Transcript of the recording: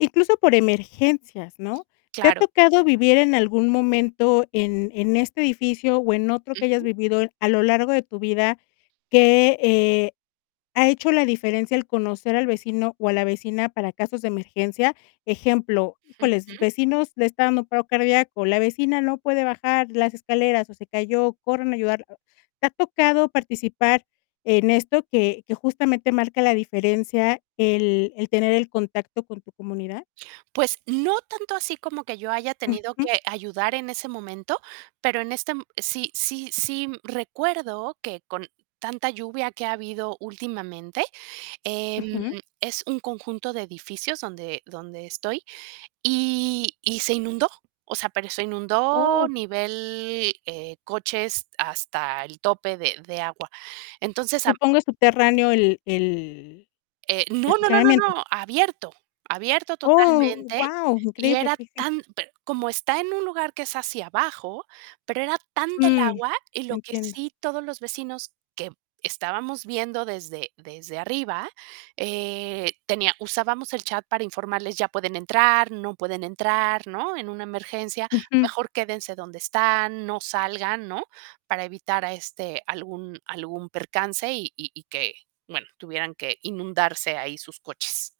Incluso por emergencias, ¿no? ¿Te ha Claro. tocado vivir en algún momento en en este edificio o en otro que hayas Ujú. vivido a lo largo de tu vida que, eh, ha hecho la diferencia el conocer al vecino o a la vecina para casos de emergencia? Ejemplo: "Híjoles, Ujú. vecinos, le está dando un paro cardíaco, la vecina no puede bajar las escaleras, o se cayó, corran a ayudarla". ¿Te ha tocado participar en esto, que que justamente marca la diferencia el el tener el contacto con tu comunidad? Pues no tanto así como que yo haya tenido Ujú. que ayudar en ese momento, pero en este, m sí sí sí recuerdo que con tanta lluvia que ha habido últimamente, em, Ujú. es un conjunto de edificios donde donde estoy, y y se inundó, o sea, pero se inundó Oh. nivel, eh, coches hasta el tope de de agua. Entonces, a m Supongo, es subterráneo el el Eh, no, no, no, no, estacionamiento. no, abierto abierto Oh, totalmente, guau, y increíble, era okey, sí. tan pero como está en un lugar que es hacia abajo, pero era tanta el Mm. agua, y lo que Entiendo. sí, todos los vecinos que estábamos viendo desde desde arriba, eh, tenía usábamos el chat para informarles: "Ya pueden entrar". "No pueden entrar", ¿no? "En una emergencia, Ujú. mejor quédense donde están, no salgan", ¿no? Para evitar, ah, este, algún algún percance y y y que, bueno, tuvieran que inundarse ahí sus coches.